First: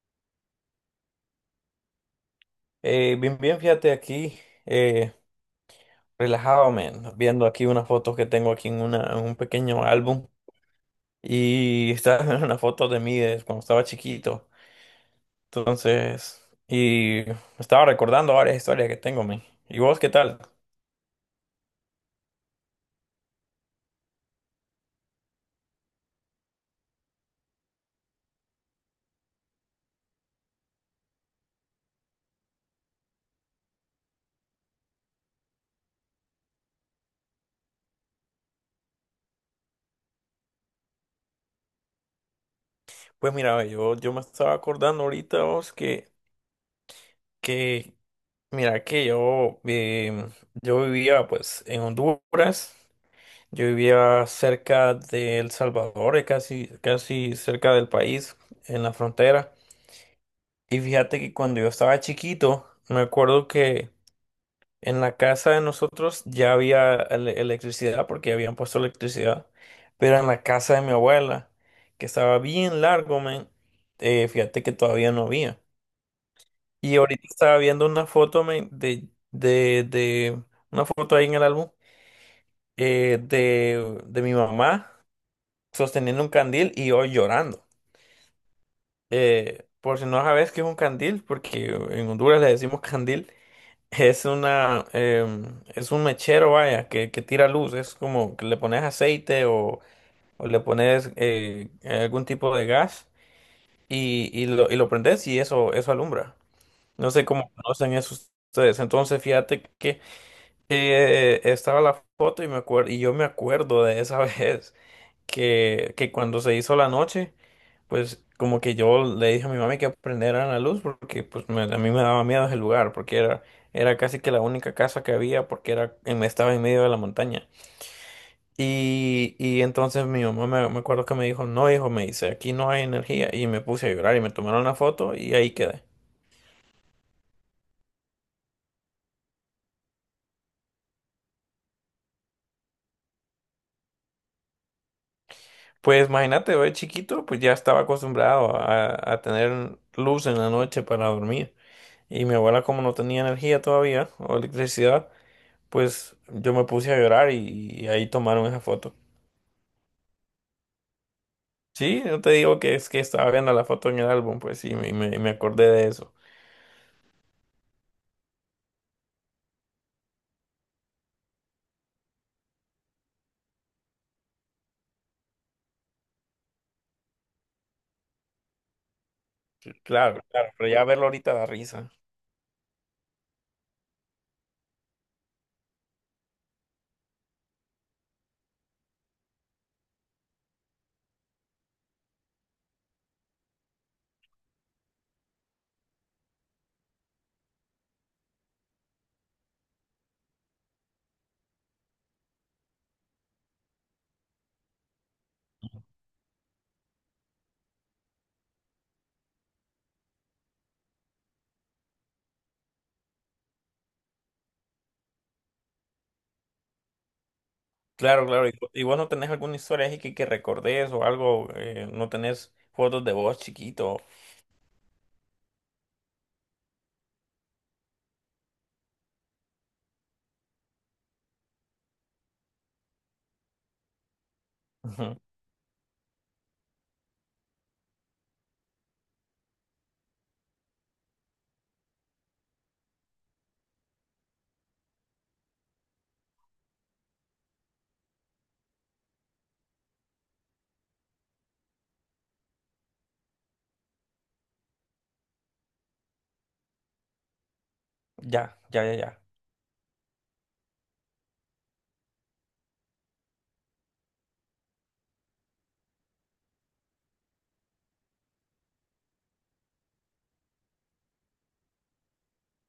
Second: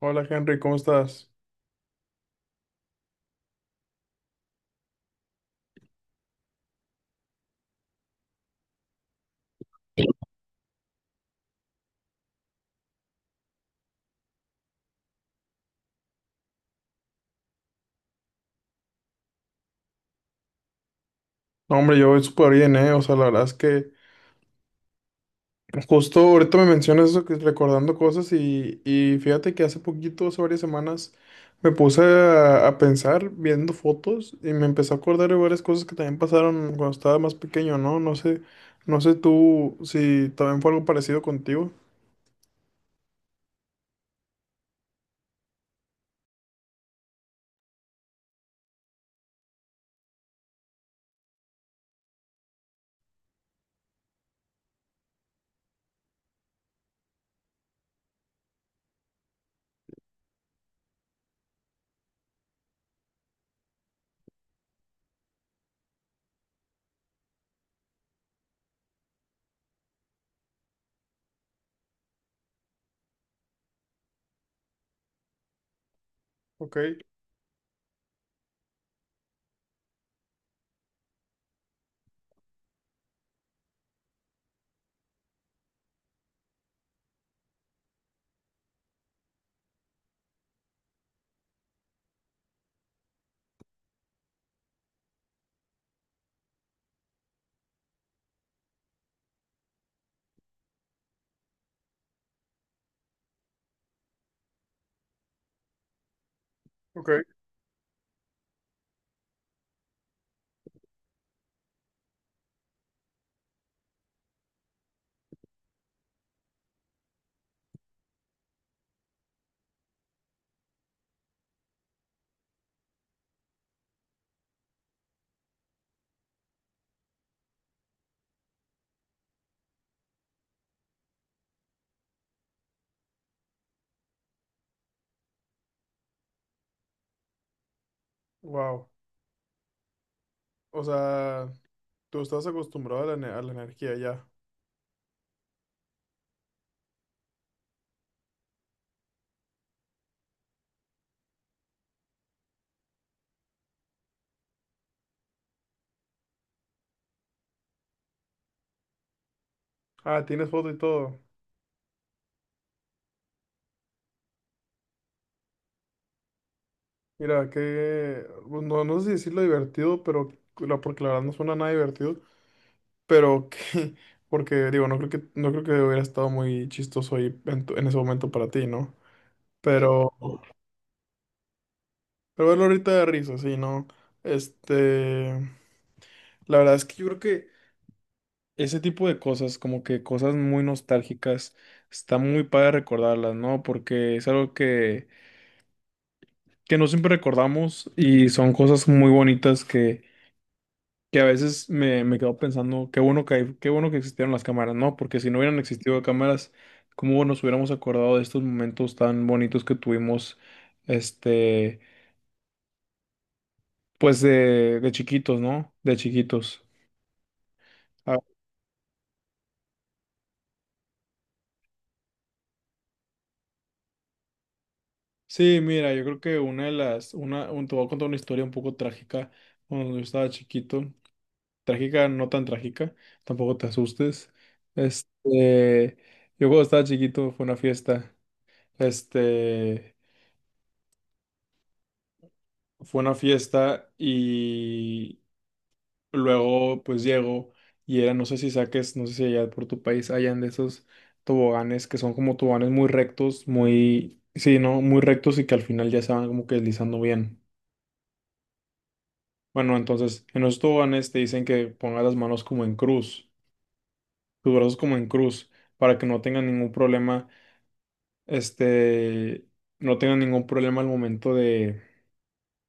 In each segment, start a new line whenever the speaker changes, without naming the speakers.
Hola Henry, ¿cómo estás?
Bien, bien, fíjate aquí, eh, relajado, man, viendo aquí unas fotos que tengo aquí en un pequeño álbum y está una foto de mí de cuando estaba chiquito. Entonces, y me estaba recordando varias historias que tengo, man. ¿Y vos qué tal?
No, hombre, yo voy súper bien, ¿eh? O sea, la verdad es que justo ahorita me mencionas eso, que recordando cosas y fíjate que hace poquito, hace varias semanas, me puse a pensar viendo fotos y me empecé a acordar de varias cosas que también pasaron cuando estaba más pequeño, ¿no? No sé tú si también fue algo parecido contigo.
Pues mira, ve, yo me estaba acordando ahorita, vos, que mira, que yo, yo vivía pues en Honduras. Yo vivía cerca de El Salvador, casi, casi cerca del país, en la frontera. Y fíjate que cuando yo estaba chiquito, me acuerdo que en la casa de nosotros ya había electricidad, porque habían puesto electricidad. Pero en la casa de mi abuela, que estaba bien largo, men, fíjate que todavía no había.
Ok,
Y ahorita estaba viendo una foto, men, una foto ahí en el álbum, de mi mamá, sosteniendo un candil y hoy llorando. Por si no sabes qué es un candil, porque en Honduras le decimos candil, es una, es un mechero, vaya, que tira luz, es como que le pones aceite o le pones algún tipo de gas y, y lo prendes y eso alumbra.
ok,
No sé cómo conocen eso ustedes. Entonces, fíjate que estaba la foto y me acuerdo, y yo me acuerdo de esa vez. Que cuando se hizo la noche, pues como que yo le dije a mi mami que prendiera la luz porque a mí me daba miedo ese lugar porque era, era casi que la única casa que había porque estaba en medio de la montaña. Y entonces mi mamá me acuerdo que me dijo, no hijo, me dice, aquí no hay energía, y me puse a llorar y me tomaron una foto y ahí quedé.
wow. O sea, tú estás acostumbrado a la, energía ya.
Pues imagínate, yo de chiquito pues ya estaba acostumbrado a tener luz en la noche para dormir, y mi abuela como no tenía energía todavía o electricidad, pues yo me puse a llorar y ahí tomaron esa foto.
Ah, tienes foto y todo.
Sí, no te digo que es que estaba viendo la foto en el álbum, pues sí, me acordé de eso.
Mira, que pues, no, no sé si decirlo divertido, pero porque la verdad no suena nada divertido. Pero que... porque, digo, no creo que hubiera estado muy chistoso ahí en ese momento para ti, ¿no? Pero.
Claro, claro, pero ya verlo ahorita da risa.
Pero verlo ahorita de risa, sí, ¿no? Este... La verdad es que yo creo que ese tipo de cosas, como que cosas muy nostálgicas, está muy padre recordarlas, ¿no? Porque es algo que no siempre recordamos y son cosas muy bonitas que a veces me quedo pensando, qué bueno que existieron las cámaras, ¿no? Porque si no hubieran existido cámaras, ¿cómo nos hubiéramos acordado de estos momentos tan bonitos que tuvimos, este, pues de chiquitos, ¿no? De chiquitos. Ah,
Claro, claro, y, y vos no tenés alguna historia así que recordés o algo, no tenés fotos de vos chiquito.
sí, mira, yo creo que una de las, una, un- te voy a contar una historia un poco trágica cuando yo estaba chiquito. Trágica, no tan trágica, tampoco te asustes.
Ujú.
Este, yo cuando estaba chiquito este, fue una fiesta y luego pues llego y era, no sé si allá por tu país hayan de esos toboganes que son como toboganes muy rectos, muy, sí, ¿no? Muy rectos y que al final ya se van como que deslizando bien.
Ya, ya, ya, ya.
Bueno, entonces en los toboganes te dicen que pongas las manos como en cruz, tus brazos como en cruz para que no tengan ningún problema este, al momento de,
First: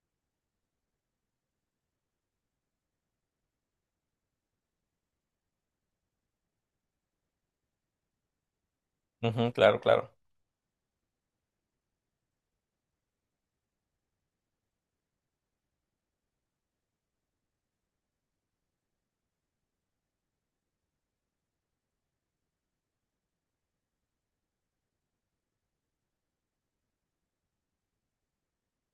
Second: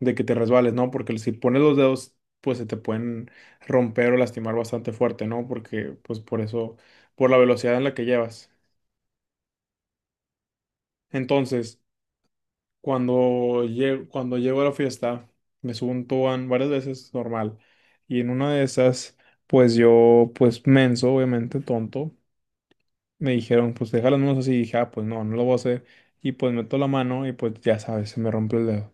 de que te resbales, ¿no? Porque si pones los dedos, pues se te pueden romper o lastimar bastante fuerte, ¿no? Porque, pues por eso, por la velocidad en la que llevas.
Ujú, claro, claro.
Entonces, cuando llego a la fiesta, me subo un tobogán varias veces, normal. Y en una de esas, pues yo, pues menso, obviamente, tonto, me dijeron, pues deja las manos así. Y dije, ah, pues no, no lo voy a hacer. Y pues meto la mano y pues ya sabes, se me rompe el dedo.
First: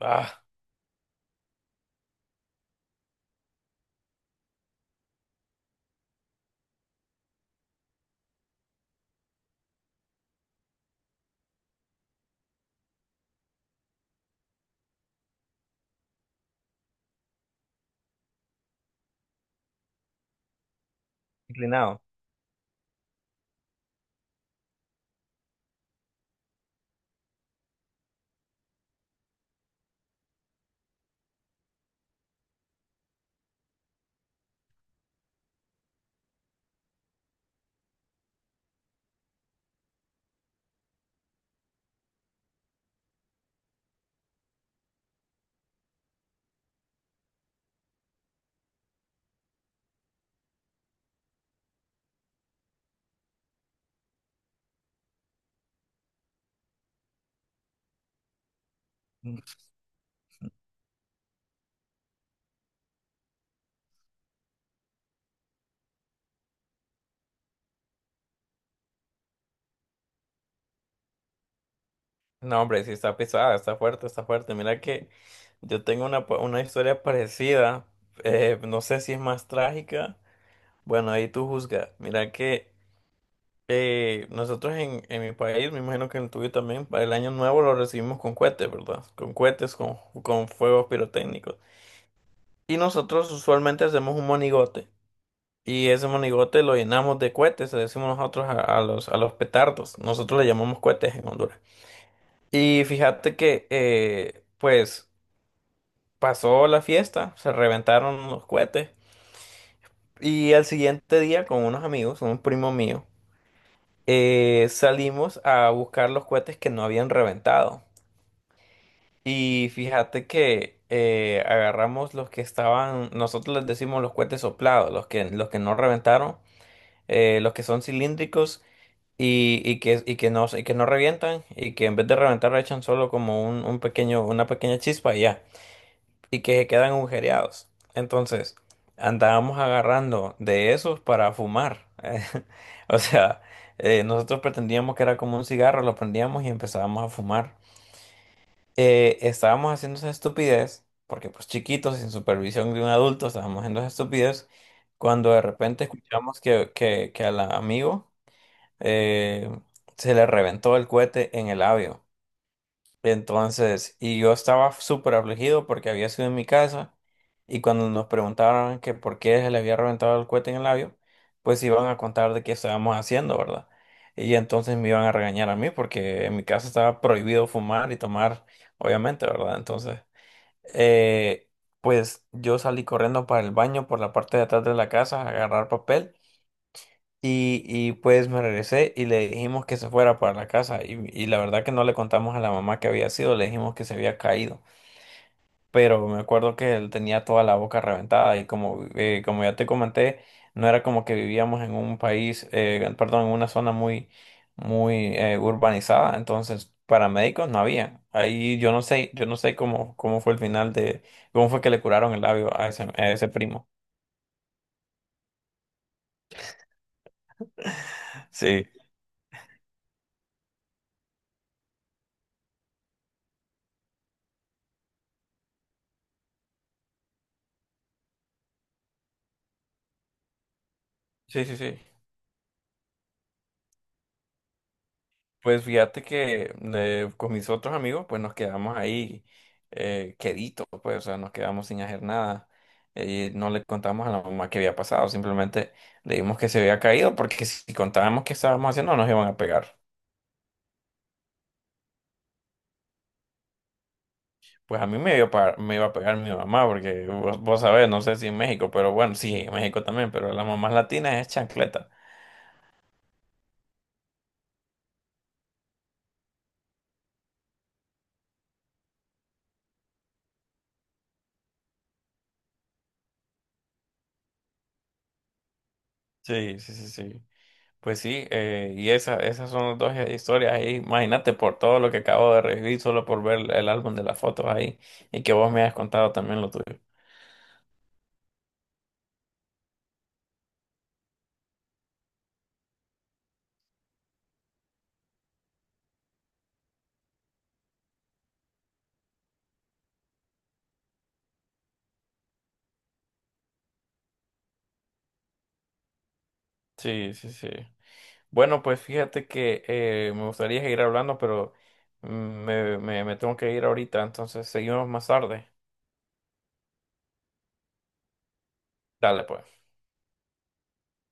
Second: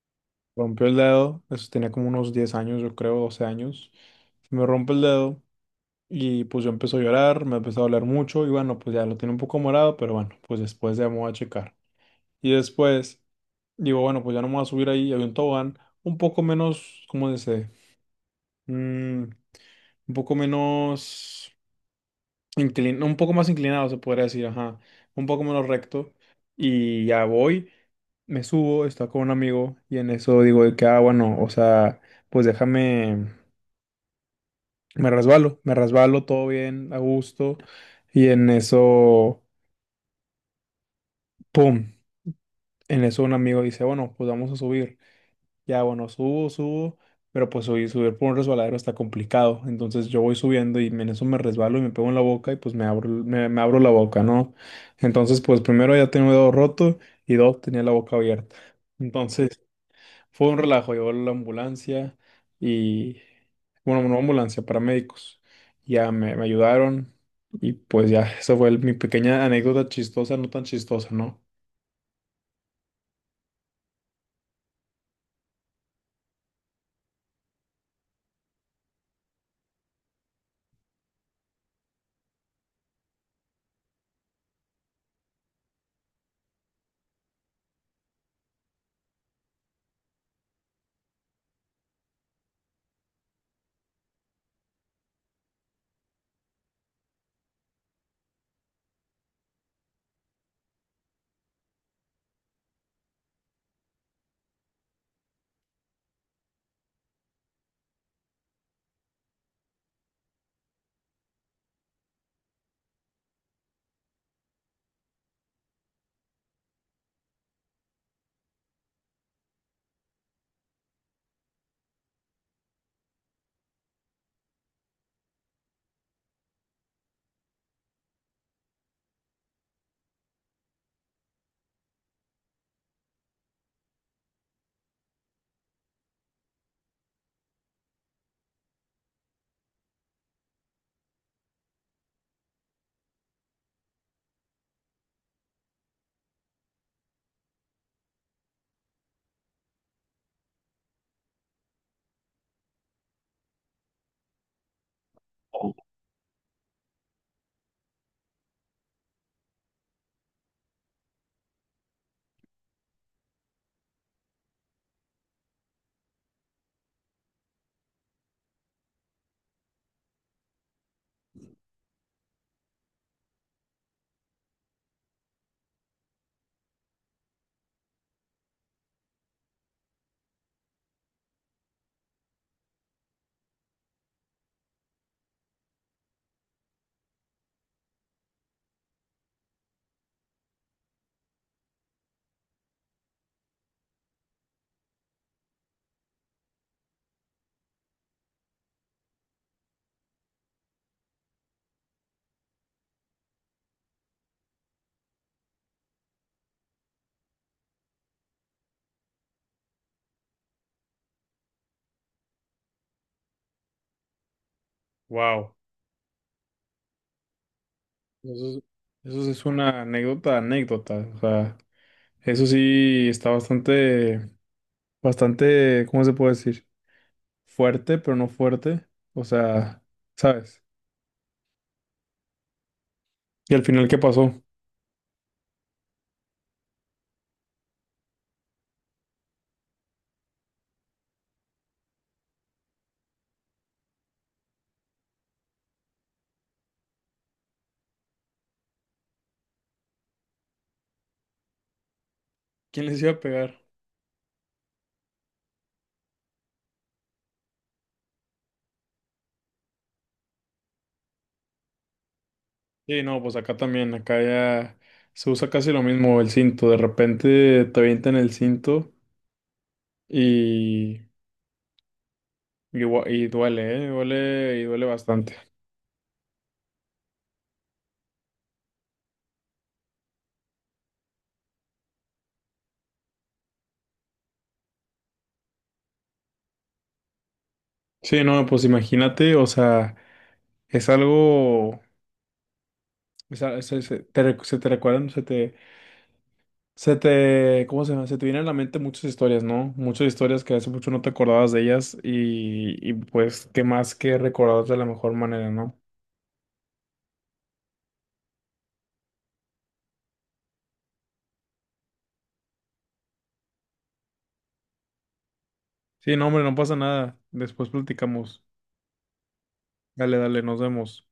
Ah,
Rompió el dedo, eso tenía como unos 10 años, yo creo, 12 años. Se me rompe el dedo y pues yo empecé a llorar, me empezó a doler mucho y bueno, pues ya lo tiene un poco morado, pero bueno, pues después ya me voy a checar. Y después digo, bueno, pues ya no me voy a subir ahí, había un tobogán un poco menos, ¿cómo dice? Mm, un poco menos
inclinado.
inclinado, un poco más inclinado se podría decir, ajá, un poco menos recto y ya voy. Me subo, está con un amigo y en eso digo de que, ah, bueno, o sea, pues déjame. Me resbalo, todo bien, a gusto. Y en eso, ¡pum! En eso un amigo dice, bueno, pues vamos a subir. Ya, bueno, subo, pero pues subir, subir por un resbaladero está complicado. Entonces yo voy subiendo y en eso me resbalo y me pego en la boca y pues me abro la boca, ¿no? Entonces, pues primero ya tenía un dedo roto y dos, tenía la boca abierta. Entonces, fue un relajo, llegó la ambulancia y, bueno, no ambulancia, paramédicos. Ya me ayudaron y pues ya, esa fue mi pequeña anécdota chistosa, no tan chistosa, ¿no?
No, hombre, sí está pesada, está fuerte, está fuerte. Mira que yo tengo una historia parecida, no sé si es más trágica. Bueno, ahí tú juzgas. Mira que nosotros en mi país, me imagino que en el tuyo también, para el año nuevo lo recibimos con cohetes, ¿verdad? Con cohetes, con fuegos pirotécnicos. Y nosotros usualmente hacemos un monigote. Y ese monigote lo llenamos de cohetes, le decimos nosotros a los petardos. Nosotros le llamamos cohetes en Honduras. Y fíjate que, pues, pasó la fiesta, se reventaron los cohetes. Y al siguiente día, con unos amigos, un primo mío. Salimos a buscar los cohetes que no habían reventado. Y fíjate que agarramos los que estaban, nosotros les decimos los cohetes soplados, los que no reventaron, los que son cilíndricos y, y que no revientan y que en vez de reventar echan solo como un pequeño, una pequeña chispa y ya, y que se quedan agujereados. Entonces, andábamos agarrando de esos para fumar. O sea, nosotros pretendíamos que era como un cigarro, lo prendíamos y empezábamos a fumar. Estábamos haciendo esa estupidez, porque pues chiquitos, sin supervisión de un adulto, estábamos haciendo esa estupidez, cuando de repente escuchamos que al amigo eh, se le reventó el cohete en el labio. Entonces, y yo estaba súper afligido porque había sido en mi casa, y cuando nos preguntaron que por qué se le había reventado el cohete en el labio, pues iban a contar de qué estábamos haciendo, ¿verdad? Y entonces me iban a regañar a mí porque en mi casa estaba prohibido fumar y tomar, obviamente, ¿verdad? Entonces, eh, pues yo salí corriendo para el baño por la parte de atrás de la casa a agarrar papel. Y pues me regresé y le dijimos que se fuera para la casa. Y la verdad que no le contamos a la mamá que había sido, le dijimos que se había caído. Pero me acuerdo que él tenía toda la boca reventada y como, como ya te comenté, no era como que vivíamos en un país, perdón, en una zona muy, muy urbanizada. Entonces, paramédicos no había. Ahí yo no sé cómo, cómo fue el final de, cómo fue que le curaron el labio a ese primo.
Wow. Eso,
Sí.
eso sí es una anécdota, anécdota. O sea, eso sí está bastante, bastante, ¿cómo se puede decir? Fuerte, pero no fuerte. O sea, ¿sabes?
Sí, sí, sí.
Y al final, ¿qué pasó?
Pues fíjate que con mis otros amigos, pues nos quedamos ahí queditos, pues, o sea, nos quedamos sin hacer nada. No le contamos a la mamá que había pasado, simplemente le dimos que se había caído, porque si contábamos qué estábamos haciendo, nos iban a pegar.
¿Quién les iba a pegar?
Pues a mí me iba a pegar, me iba a pegar mi mamá, porque vos, vos sabés, no sé si en México, pero bueno, sí, en México también, pero las mamás latinas es chancleta.
Sí, no, pues acá también, acá ya se usa casi lo mismo el cinto. De repente te avientan el cinto y, y duele, ¿eh? Duele y duele bastante.
Sí, sí, sí, sí. Pues sí, y esa, esas son las dos historias ahí. Imagínate por todo lo que acabo de revivir solo por ver el álbum de las fotos ahí y que vos me has contado también lo tuyo.
Sí, no, pues imagínate, o sea, es algo, es a- es- es- te recu- se te recuerdan, se te, ¿cómo se llama? Se te vienen a la mente muchas historias, ¿no? Muchas historias que hace mucho no te acordabas de ellas y pues qué más que recordarlas de la mejor manera, ¿no?
Sí, sí, sí. Bueno, pues fíjate que me gustaría seguir hablando, pero me tengo que ir ahorita, entonces seguimos más tarde.
Sí, no, hombre, no pasa nada. Después platicamos.
Dale, pues.
Dale, dale, nos vemos.